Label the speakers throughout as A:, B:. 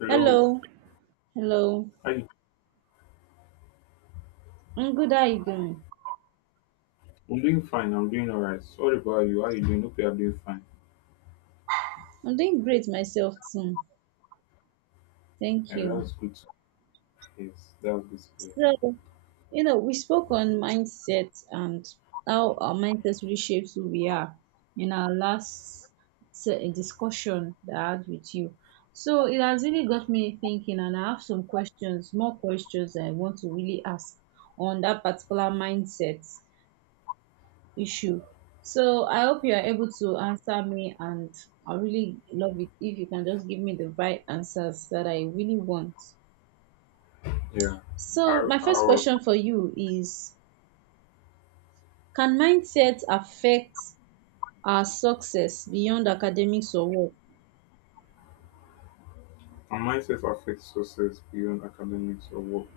A: Hello.
B: Hello, hello.
A: How you?
B: I'm good. How are you doing?
A: I'm doing fine. I'm doing alright. Sorry about you. How you doing? Hope you are doing fine.
B: I'm doing great myself too. Thank
A: Yeah, that
B: you.
A: was good. Yes, that was good.
B: So, we spoke on mindset and how our mindset really shapes who we are in our last discussion that I had with you. So it has really got me thinking, and I have some questions, more questions I want to really ask on that particular mindset issue. So I hope you are able to answer me, and I really love it if you can just give me the right answers that I really want.
A: To hear. Yeah.
B: So
A: Our,
B: my first
A: our
B: question for you is: can mindset affect our success beyond academics or work?
A: our mindset affects success beyond academics or work.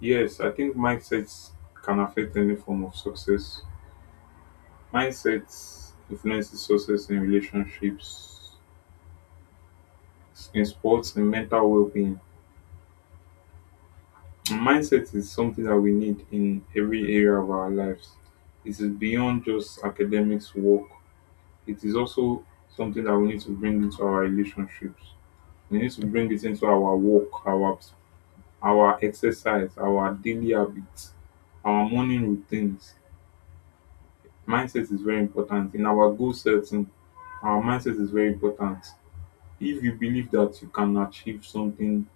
A: Yes, I think mindsets can affect any form of success. Mindsets influences success in relationships, in sports, in mental well-being. And mindset is something that we need in every area of our lives. It is beyond just academics, work, it is also something that we need to bring into our relationships. We need to bring it into our work, our exercise, our daily habits, our morning routines. Mindset is very important. In our goal setting, our mindset is very important. If you believe that you can achieve something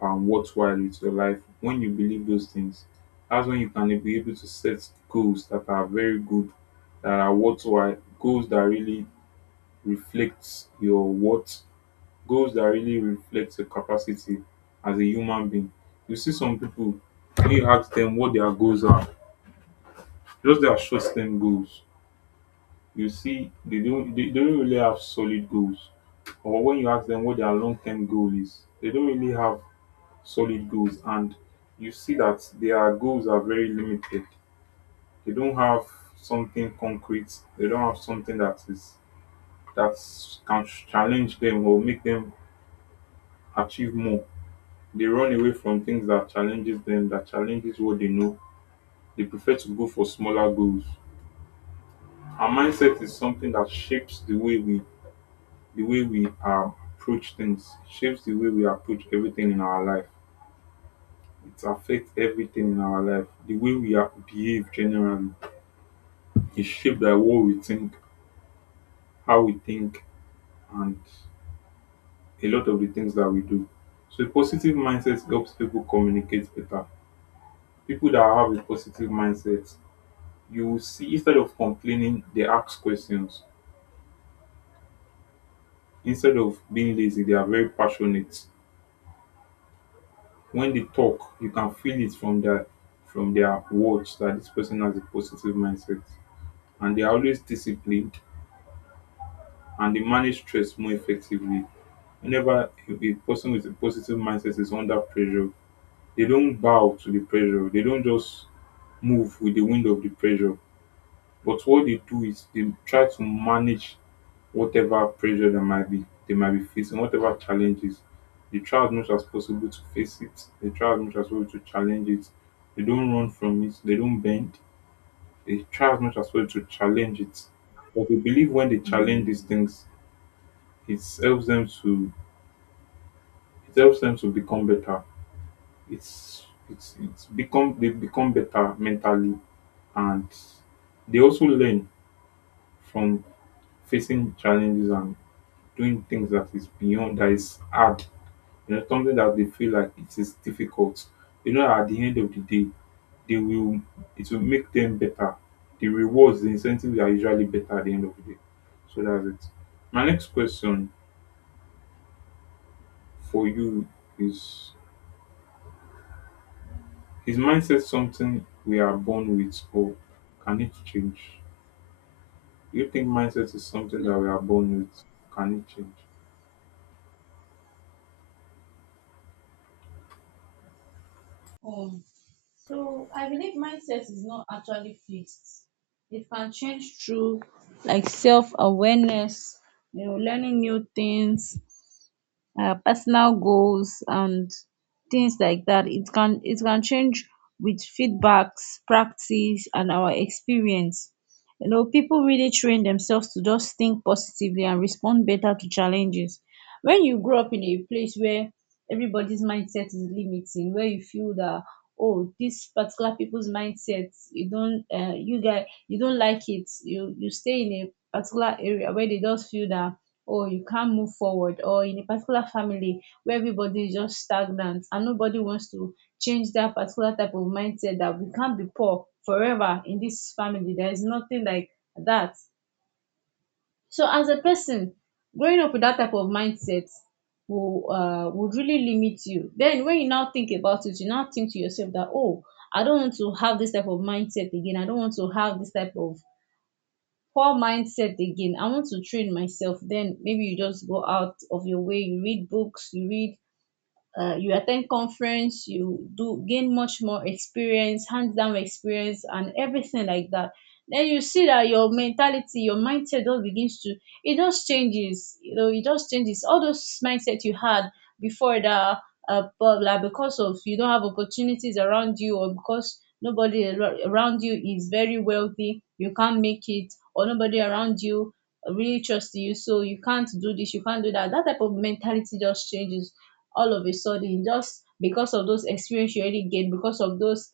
A: worthwhile with your life, when you believe those things, that's when you can be able to set goals that are very good, that are worthwhile, goals that really reflects your worth, goals that really reflect your capacity as a human being. You see some people, when you ask them what their goals are, just their short term goals. You see they don't really have solid goals. Or when you ask them what their long term goal is, they don't really have solid goals, and you see that their goals are very limited. They don't have something concrete. They don't have something that is that can challenge them or make them achieve more. They run away from things that challenges them, that challenges what they know. They prefer to go for smaller goals. Our mindset is something that shapes the way we the way we uh, approach things, shapes the way we approach everything in our life. It affects everything in our life. The way we are, behave generally is shaped by what we think, how we think, and a lot of the things that we do. So a positive mindset helps people communicate better. People that have a positive mindset, you will see, instead of complaining they ask questions, instead of being lazy they are very passionate. When they talk you can feel it from their words that this person has a positive mindset, and they are always disciplined, and they manage stress more effectively. Whenever a person with a positive mindset is under pressure, they don't bow to the pressure, they don't just move with the wind of the pressure, but what they do is they try to manage whatever pressure that might be they might be facing, whatever challenges. They try as much as possible to face it. They try as much as possible to challenge it. They don't run from it. They don't bend. They try as much as possible to challenge it. But we believe when they challenge these things, it helps them to it helps them to become better. It's it's become they become better mentally, and they also learn from facing challenges and doing things that is beyond, that is hard, you know, something that they feel like it is difficult. You know, at the end of the day, they will it will make them better. The rewards, the incentives are usually better at the end of the day. So that's it. My next question for you is is mindset something we are born with or can it change? Do you think mindset is something
B: Hmm.
A: that we are born with? Can it change?
B: Um, so I believe mindset is not actually fixed. It can change through like self awareness, learning new things, personal goals and things like that. It can change with feedbacks, practice and our experience. People really train themselves to just think positively and respond better to challenges. When you grow up in a place where everybody's mindset is limiting, where you feel that, oh, this particular people's mindset, you don't, you guys, you don't like it, you stay in a particular area where they just feel that, or you can't move forward, or in a particular family where everybody is just stagnant and nobody wants to change that particular type of mindset, that we can't be poor forever in this family, there is nothing like that. So as a person growing up with that type of mindset will would really limit you. Then when you now think about it, you now think to yourself that, oh, I don't want to have this type of mindset again, I don't want to have this type of poor mindset again, I want to train myself. Then maybe you just go out of your way, you read books, you attend conference, you do gain much more experience, hands down experience, and everything like that. Then you see that your mentality, your mindset it just changes. It just changes. All those mindset you had before that, but like because of you don't have opportunities around you, or because nobody around you is very wealthy, you can't make it, or nobody around you really trusts you, so you can't do this, you can't do that. That type of mentality just changes all of a sudden, just because of those experience you already gained,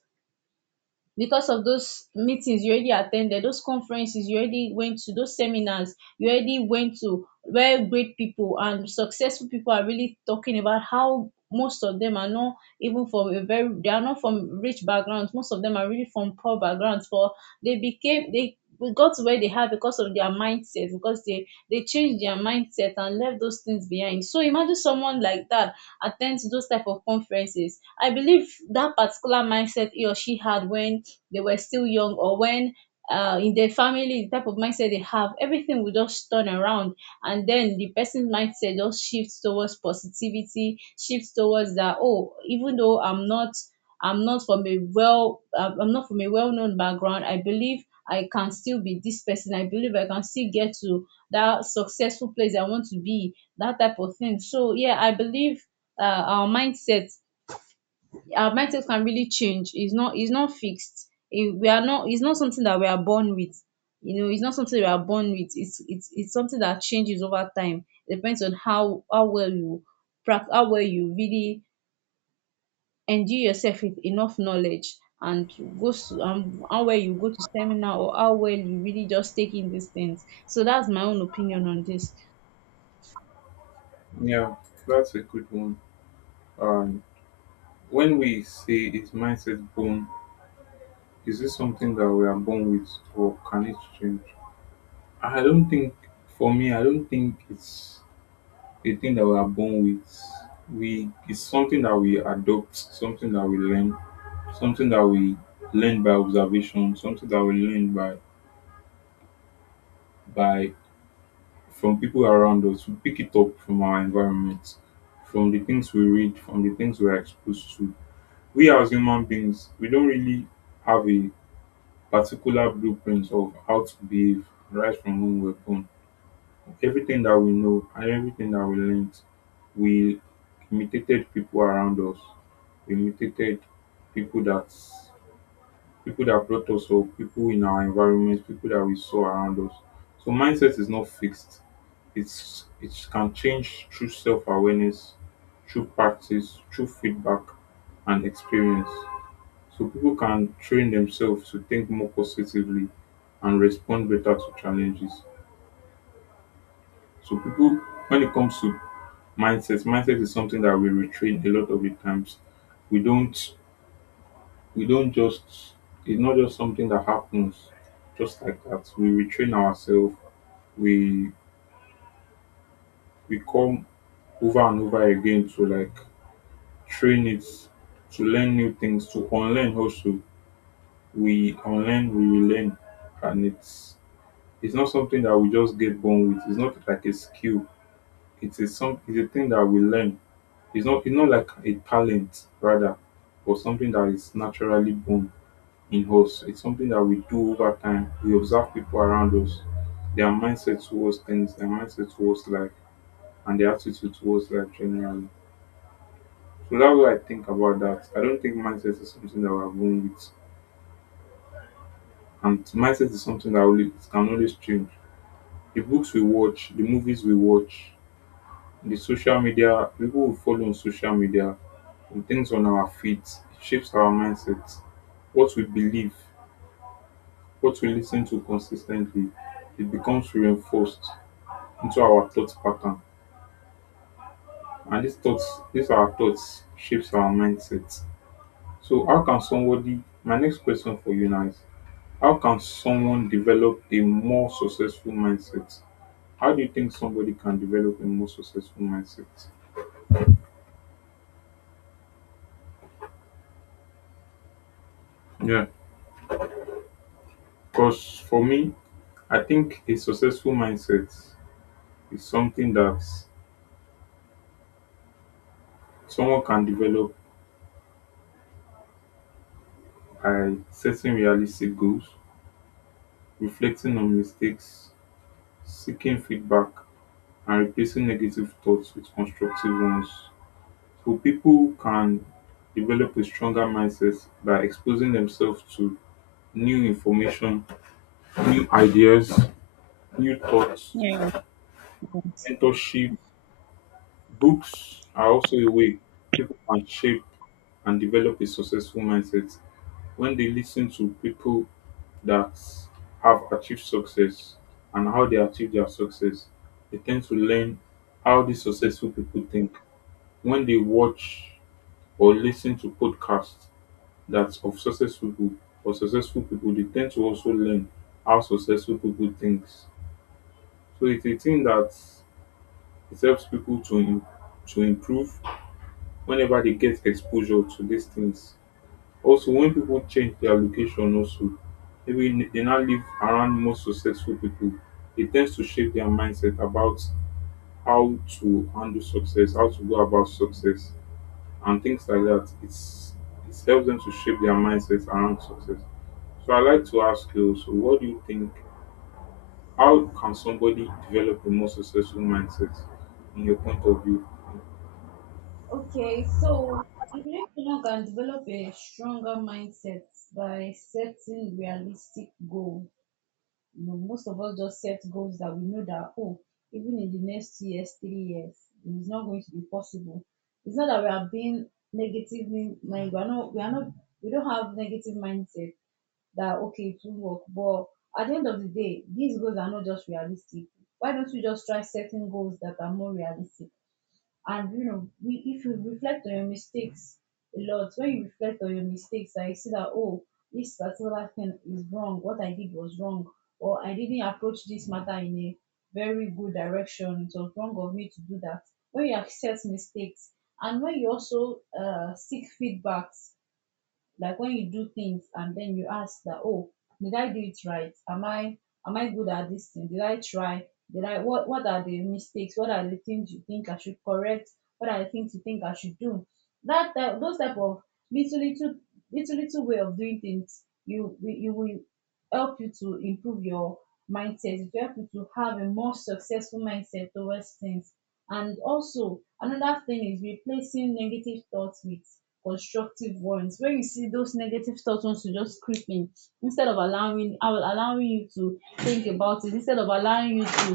B: because of those meetings you already attended, those conferences you already went to, those seminars you already went to, where great people and successful people are really talking about how most of them are not even from a very, they are not from rich backgrounds, most of them are really from poor backgrounds, but they got to where they are because of their mindset, because they changed their mindset and left those things behind. So imagine someone like that attend to those type of conferences. I believe that particular mindset he or she had when they were still young, or when in their family, the type of mindset they have, everything will just turn around. And then the person's mindset just shifts towards positivity, shifts towards that, oh, even though I'm not from a well-known background, I believe I can still be this person. I believe I can still get to that successful place I want to be, that type of thing. So yeah, I believe uh, our mindset our mindset can really change. It's not fixed. It- we are not it's not something that we are born with. You know it's not something we are born with, it's something that changes over time. It depends on how well you practice, how well you really endure yourself with enough knowledge, and how well you go to seminar, or how well you really just take in these things. So that's my own opinion on this.
A: Yeah, that's a good one. Um, when we say is mindset born, is this something that we are born with or can it change? I don't think for me, I don't think it's a thing that we are born with. We it's something that we adopt, something that we learn, something that we learn by observation, something that we learn by from people around us. We pick it up from our environment, from the things we read, from the things we are exposed to. We as human beings, we don't really have a particular blueprint of how to behave right from when we're born. Everything that we know and everything that we learned, we imitated people around us. We imitated people that people that brought us up, people in our environment, people that we saw around us. So mindset is not fixed. It's it can change through self awareness, through practice, through feedback and experience. So people can train themselves to think more positively and respond better to challenges. So people when it comes to mindset. Mindset is something that we retrain a lot of the times. We don't we don't just It's not just something that happens just like that. We retrain ourselves. We we come over and over again to like train it, to learn new things, to unlearn also. We unlearn, we relearn. And it's not something that we just get born with. It's not like a skill. It is some it's a thing that we learn. It's not like a talent rather, or something that is naturally born in us. It's something that we do over time. We observe people around us, their mindset towards things, their mindset towards life, and their attitude towards life generally. So that's what I think about that. I don't think mindset is something that we are born with. And mindset is something that only, it can always change. The books we watch, the movies we watch, the social media, people we follow on social media, on things on our feet. It shapes our mindset. What we believe, what we listen to consistently, it becomes reinforced into our thought pattern. And these thoughts, these are our thoughts shapes our mindset. So how can somebody my next question for you now is how can someone develop a more successful mindset? How do you think somebody can develop a more successful mindset? Yeah. Because for me, I think a successful mindset is something that someone can develop by setting realistic goals, reflecting on mistakes, seeking feedback, and replacing negative thoughts with constructive ones. So, people can develop a stronger mindset by exposing themselves to new information, new ideas, new thoughts.
B: Yeah.
A: Mentorship, books are also a way people can shape and develop a successful mindset when they listen to people that have achieved success and how they achieve their success. They tend to learn how these successful people think. When they watch or listen to podcasts that of successful people or successful people, they tend to also learn how successful people think. So it's a thing that it helps people to improve whenever they get exposure to these things. Also when people change their location also, they now live around more successful people. It tends to shape their mindset about how to handle success, how to go about success and things like that. It's it helps them to shape their mindsets around success. So I like to ask you also what do you think, how can somebody develop a more successful mindset in your point of view?
B: Okay, so I believe one can develop a stronger mindset by setting realistic goal. Most of us just set goals that we know that, oh, even in the next 2 years, 3 years, it's not going to be possible. It's not that we are being negatively minded. We are not. We are not. We don't have negative mindset that, okay, it will work. But at the end of the day, these goals are not just realistic. Why don't we just try setting goals that are more realistic? And you know we if you reflect on your mistakes a lot, when you reflect on your mistakes and you see that, oh, this particular thing is wrong, what I did was wrong, or I didn't approach this matter in a very good direction, it was wrong of me to do that. When you accept mistakes, and when you also seek feedbacks, like when you do things and then you ask that, oh, did I do it right, am I good at this thing, did I try, did I what are the mistakes, what are the things you think I should correct, what are the things you think I should do, that type those type of little little little way of doing things, you will help you to improve your mindset, it will help you to have a more successful mindset towards things. And also, another thing is replacing negative thoughts with constructive ones. When you see those negative thoughts wants to just creep in, instead of allowing, I will allowing you to think about it,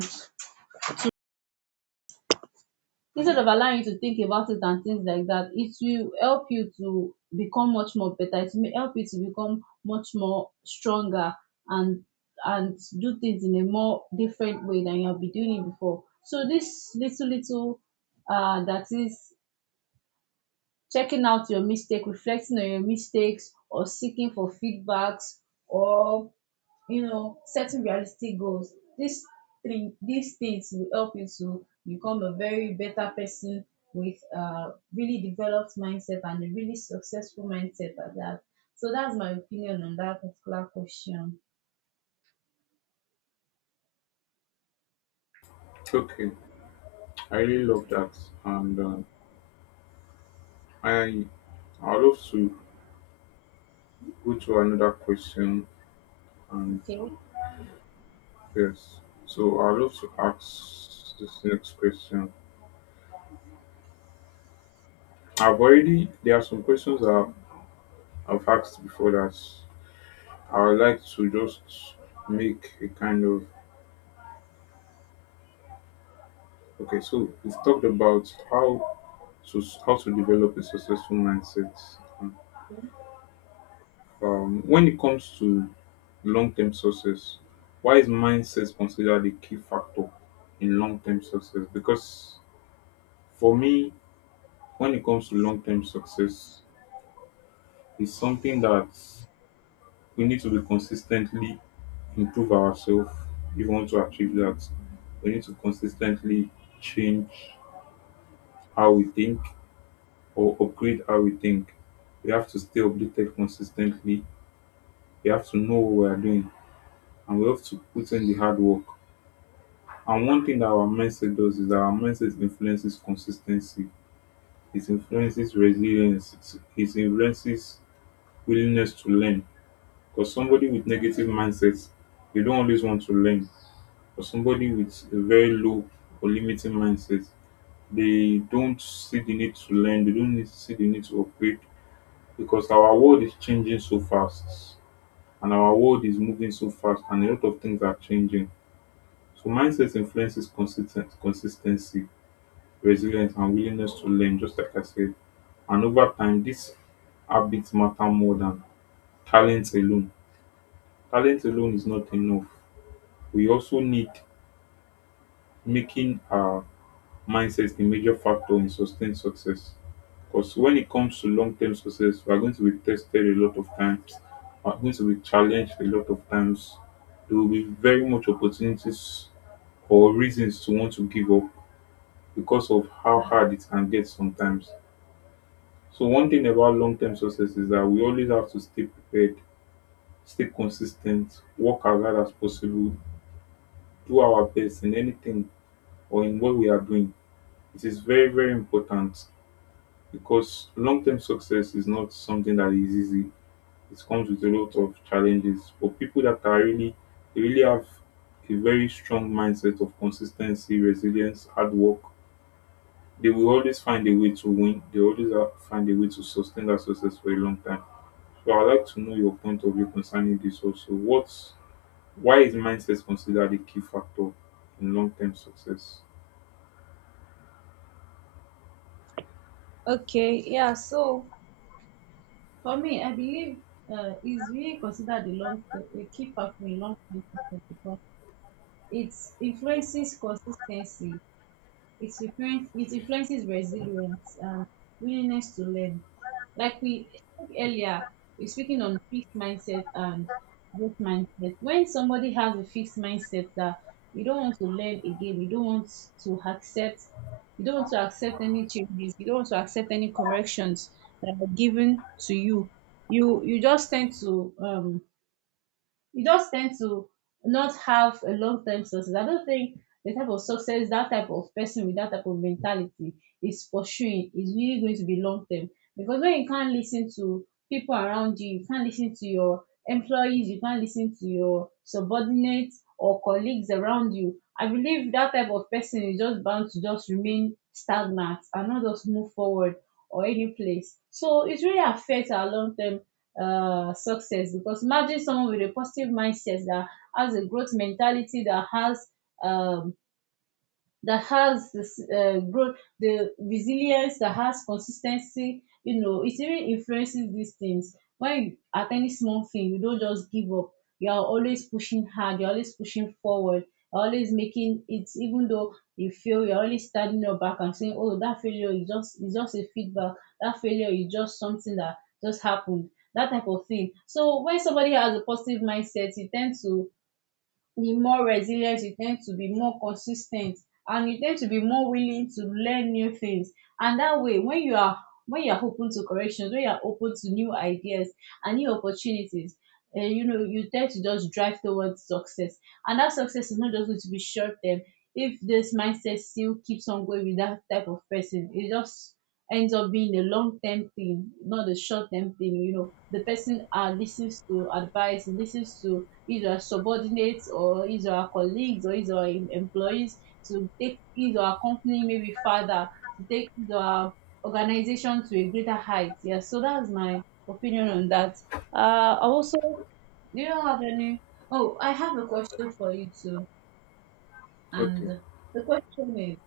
B: instead of allowing you to think about it and things like that, it will help you to become much more better. It will help you to become much more stronger, and and do things in a more different way than you have been doing it before. So this little that is, checking out your mistake, reflecting on your mistakes, or seeking for feedbacks, or setting realistic goals, these things will help you to become a very better person with a really developed mindset and a really successful mindset at that. So that's my opinion on that particular question.
A: Okay, I really love that, and I I would love to go to another question, and
B: Okay.
A: yes. So I'd love to ask this next question. I've already There are some questions that I've asked before that I would like to just make a kind of okay. So we've talked about how to develop a successful mindset. When it comes to long-term success, why is mindset considered a key factor in long-term success? Because for me, when it comes to long term success, it's something that we need to be consistently improve ourselves if we want to achieve that. We need to consistently change how we think or upgrade how we think. We have to stay updated consistently. We have to know what we are doing and we have to put in the hard work. And one thing that our mindset does is that our mindset influences consistency, it influences resilience, it influences willingness to learn. Because somebody with negative mindsets, they don't always want to learn. For somebody with a very low or limiting mindset, they don't see the need to learn, they don't need to see the need to upgrade, because our world is changing so fast and our world is moving so fast and a lot of things are changing. So mindset influences consistent consistency, resilience and willingness to learn, just like I said. And over time these habits matter more than talent alone. Talent alone is not enough, we also need making our mindset a major factor in sustained success. Because when it comes to long term success, we are going to be tested a lot of times, we are going to be challenged a lot of times. There will be very much opportunities or reasons to want to give up because of how hard it can get sometimes. So one thing about long term success is that we always have to stay prepared, stay consistent, work as hard as possible, do our best in anything or in what we are doing. It is very, very important because long term success is not something that is easy. It comes with a lot of challenges. For people that are really, they really have a very strong mindset of consistency, resilience, hard work, they will always find a way to win. They always find a way to sustain that success for a long time. So I'd like to know your point of view concerning this also. What's Why is mindset considered a key factor in long term success?
B: Okay, yeah, so for me I believe is really considered a key factor in long term success because it influences consistency. It influences resilience and willingness to learn. Like earlier, we're speaking on fixed mindset and growth mindset. When somebody has a fixed mindset that you don't want to learn again, you don't want to accept, you don't want to accept any changes, you don't want to accept any corrections that are given to you. You just tend to you just tend to not have a long term success. I don't think the type of success that type of person with that type of mentality is pursuing is really going to be long term. Because when you can't listen to people around you, you can't listen to your employees, you can't listen to your subordinates or colleagues around you. I believe that type of person is just bound to just remain stagnant and not just move forward or any place. So it really affects our long term success, because imagine someone with a positive mindset that has a growth mentality, um, that has this growth, the resilience, that has consistency. It even influences these things. When you, at any small thing, you don't just give up. You are always pushing hard. You're always pushing forward. You're always making it, even though you fail. You're always standing up back and saying, "Oh, that failure is just a feedback. That failure is just something that just happened." That type of thing. So when somebody has a positive mindset, you tend to the more resilient, you tend to be more consistent, and you tend to be more willing to learn new things, and that way, when you are open to corrections, when you are open to new ideas and new opportunities, you tend to just drive towards success, and that success is not just going to be short term if this mindset still keeps on going with that type of person. It just ends up being a long term thing, not a short term thing. The person listens to advice, listens to either subordinates or either our colleagues or either our employees, to take either our company maybe further, to take either our organization to a greater height. Yeah, so that's my opinion on that. Also, do you have any? Oh, I have a question for you too. And
A: Okay.
B: the question is,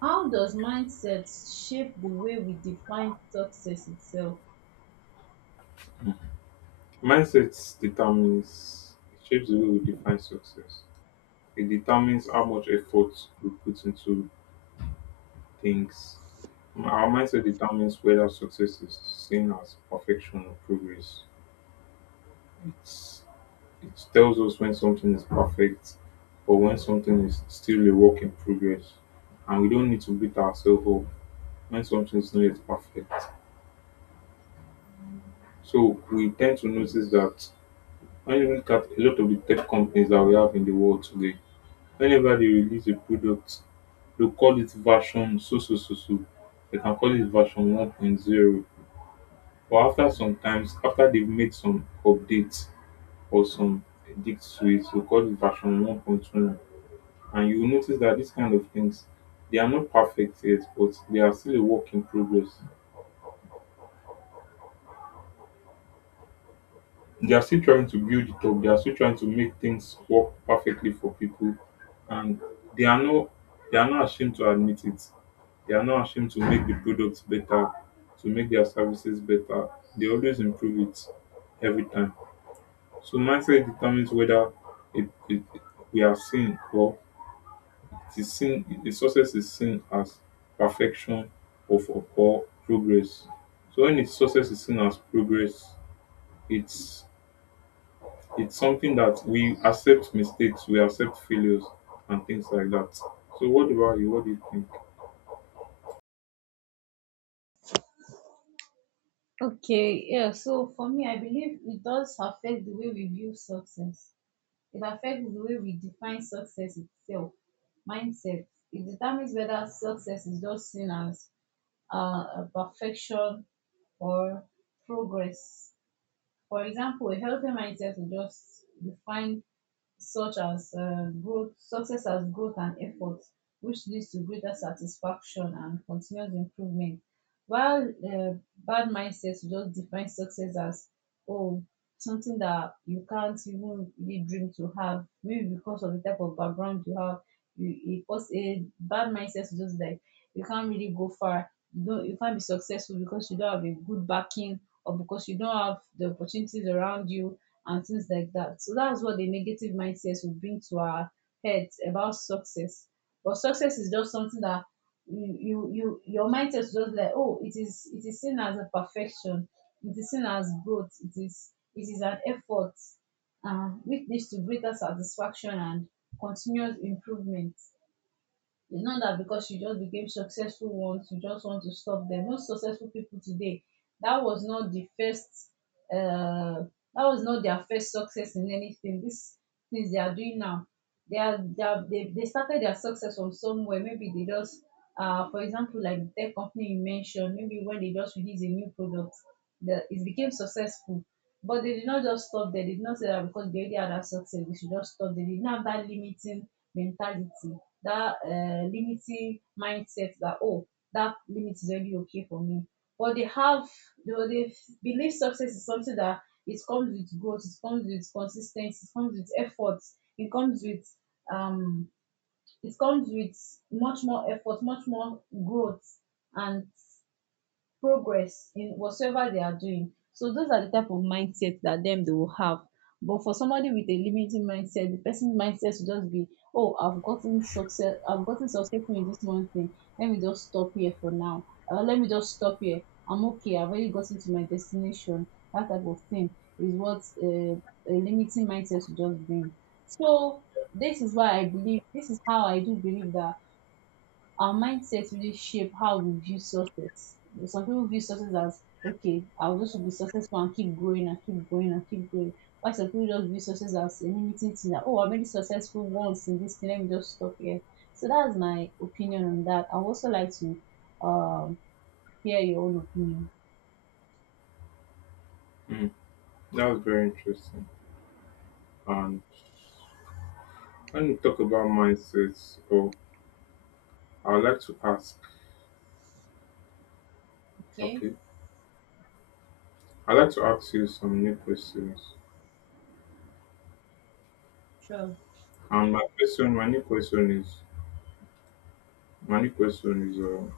B: how does mindset shape the way we define success itself?
A: Mindset determines, it shapes the way we define success. It determines how much effort we put into things. Our mindset determines whether success is seen as perfection or progress. It's, it tells us when something is perfect or when something is still a work in progress. And we don't need to beat ourselves up when something is not yet perfect. So we tend to notice that when you look at a lot of the tech companies that we have in the world today, whenever they release a product, they'll call it version so so so so, they can call it version one point zero, but after sometimes, after they've made some updates or some edits to it, they'll call it version 1.1. And you'll notice that these kind of things, they are not perfect yet, but they are still a work in progress. They are still trying to build it up, they are still trying to make things work perfectly for people, and they are not they are not ashamed to admit it. They are not ashamed to make the product better, to make their services better. They always improve it every time. So mindset determines whether it, it, we are seen, or it is seen, the success is seen as perfection or progress. So when its success is seen as progress, it's it's something that we accept mistakes, we accept failures and things like that. So what about you? What do you think?
B: Okay, yeah, so for me, I believe it does affect the way we view success. It affects the way we define success itself, mindset. It determines whether success is just seen as a perfection or progress. For example, a healthy mindset will just define such as growth success as growth and effort which leads to greater satisfaction and continuous improvement while bad mindset go just define success as oh something that you can't even really dream to have maybe because of the type of background you have, you e cause a bad mindset to just like you can't really go far, you don't you can't be successful because you don't have a good backing or because you don't have the opportunities around you and things like that. So that's what the negative mindset will bring to our heads about success. But success is just something that you your mindset is just like, oh, it is seen as a perfection, it is seen as growth, it is an effort, which leads to greater satisfaction and continuous improvement. It's not that because you just became successful once, you just want to stop them. Most successful people today, that was not the first, uh, that was not their first success in anything. These things they are doing now, they started their success from somewhere. Maybe they just, for example, like the tech company you mentioned, maybe when they just release a new product, it became successful. But they did not just stop there. They did not say that because they already had that success, we should just stop. They did not have that limiting mentality, that limiting mindset that oh that limit is already okay for me, but they have they, they believe success is something that it comes with growth, it comes with consistency, it comes with effort, it comes with um it comes with much more effort, much more growth and progress in whatsoever they are doing. So those are the type of mindset that them they will have. But for somebody with a limiting mindset, the person's mindset will just be, oh, I've gotten success, I've gotten successful in this one thing. Let me just stop here for now. Let me just stop here. I'm okay. I've already gotten to my destination. That type of thing is what a limiting mindset will just bring. So this is why I believe. This is how I do believe that our mindset really shape how we view success. Some people view success as okay, I'll just be successful and keep growing and keep growing and keep growing. Why some people just view success as a limiting thing that oh I'm already successful once in this thing, let me just stop here. So that's my opinion on that. I would also like to um hear your own opinion.
A: Mm, that was very interesting. And when you talk about mindsets, or I would like to ask,
B: Okay,
A: okay, I'd like to ask you some new questions.
B: sure.
A: And my question, my new question is, my new question is,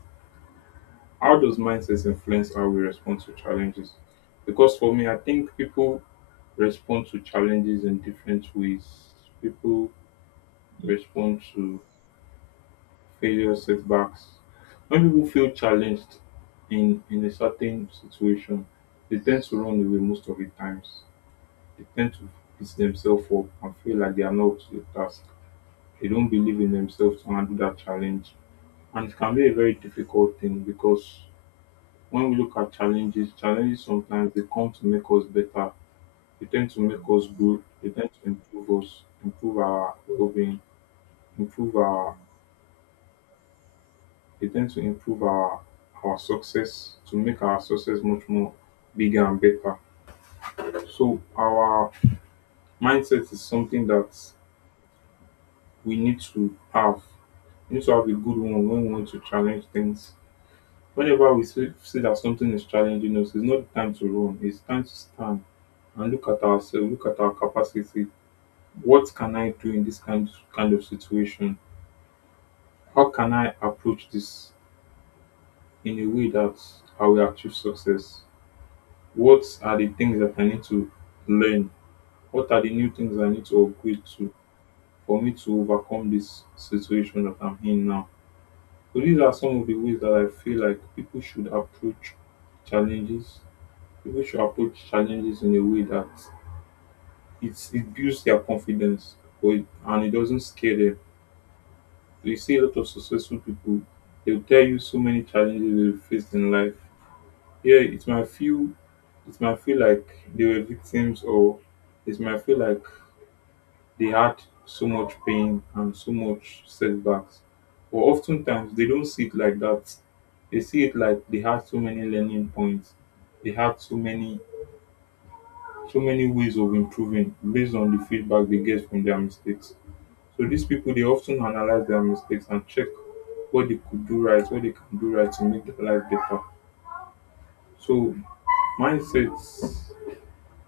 A: How does mindsets influence how we respond to challenges? Because for me, I think people respond to challenges in different ways. People respond to failure, setbacks. When people feel challenged in a certain situation, they tend to run away most of the times. They tend to beat themselves up and feel like they are not up to the task. They don't believe in themselves to handle that challenge. And it can be a very difficult thing because when we look at challenges, challenges sometimes they come to make us better. They tend to make us grow. They tend to improve us, improve our well-being, improve our. They tend to improve our success, to make our success much more bigger and better. So our mindset is something that we need to have. We need to have a good one when we want to challenge things. Whenever we see that something is challenging us, it's not the time to run. It's time to stand and look at ourselves, look at our capacity. What can I do in this kind of situation? How can I approach this in a way that I will achieve success? What are the things that I need to learn? What are the new things I need to upgrade to for me to overcome this situation that I'm in now? So these are some of the ways that I feel like people should approach challenges. People should approach challenges in a way that it builds their confidence and it doesn't scare them. You see a lot of successful people, they'll tell you so many challenges they've faced in life. Yeah, it might feel like they were victims, or it might feel like they had so much pain and so much setbacks. But oftentimes they don't see it like that. They see it like they had so many learning points. They had so many so many ways of improving based on the feedback they get from their mistakes. So these people, they often analyze their mistakes and check what they could do right, what they can do right to make their life better. So mindsets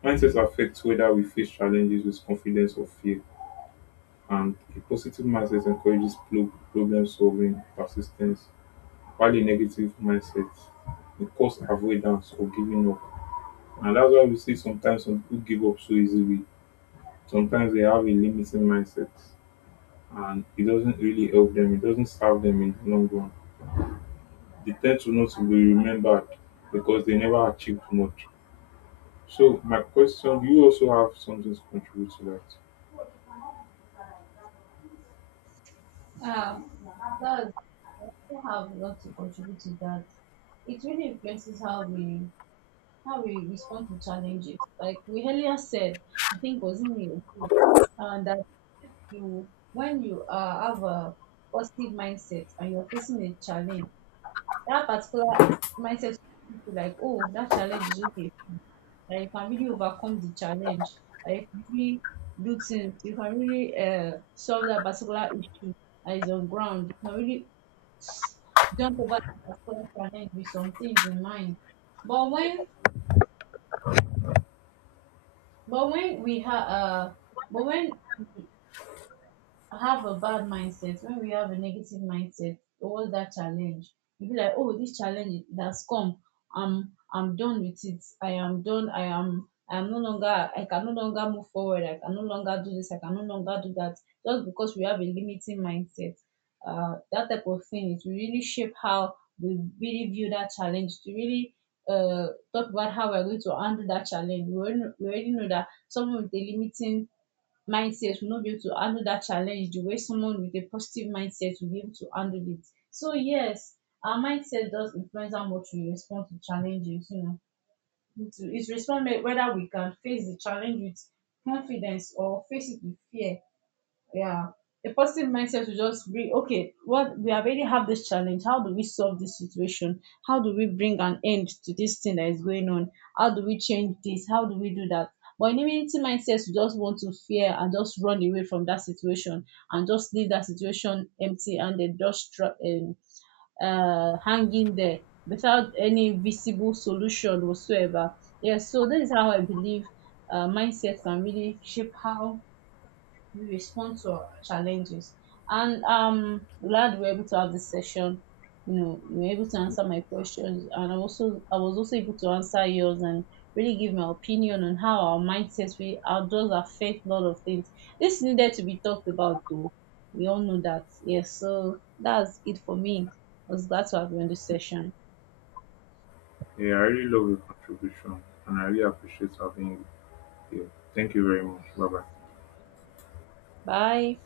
A: mindsets affects whether we face challenges with confidence or fear. And a positive mindset encourages problem solving, persistence, while a negative mindset will cause avoidance or giving up. And that's why we see sometimes some people give up so easily. Sometimes they have a limiting mindset and it doesn't really help them, it doesn't serve them in the long run. They tend to not to be remembered because they never achieved much. So, my question, do you also have something to contribute to that?
B: Uh, that I also have a lot to contribute to that. It really influences how we respond to challenges. Like we earlier said, I think was in the that you when you have a positive mindset and you're facing a challenge, that particular mindset will be like, oh, that challenge is okay. Like you can really overcome the challenge. Like you really do things. You can really solve that particular issue that is on ground. You can really jump over the particular challenge with some things in mind. But when but when we have but when have a bad mindset, when we have a negative mindset towards that challenge, you be like, oh, this challenge that's come, I'm done with it. I am done. I am no longer, I can no longer move forward. I can no longer do this. I can no longer do that. Just because we have a limiting mindset, that type of thing it will really shape how we really view that challenge. To really uh talk about how we're going to handle that challenge. We already know that someone with a limiting mindset will not be able to handle that challenge the way someone with a positive mindset will be able to handle it. So yes, our mindset does influence how much we respond to challenges. You know, it's respond whether we can face the challenge with confidence or face it with fear. Yeah. A positive mindset to just bring, okay, what we already have this challenge. How do we solve this situation? How do we bring an end to this thing that is going on? How do we change this? How do we do that? But in immunity mindset, you just want to fear and just run away from that situation and just leave that situation empty and then just hanging there without any visible solution whatsoever. Yes, so this is how I believe mindset can really shape how we respond to our challenges. And glad we were able to have this session. You know, you were able to answer my questions and I was also able to answer yours and really give my opinion on how our mindsets we how does affect a lot of things. This needed to be talked about though. We all know that. Yes, so that's it for me. I was glad to have you on this session.
A: Yeah, I really love your contribution and I really appreciate having you. Yeah. Thank you very much. Bye bye.
B: Bye.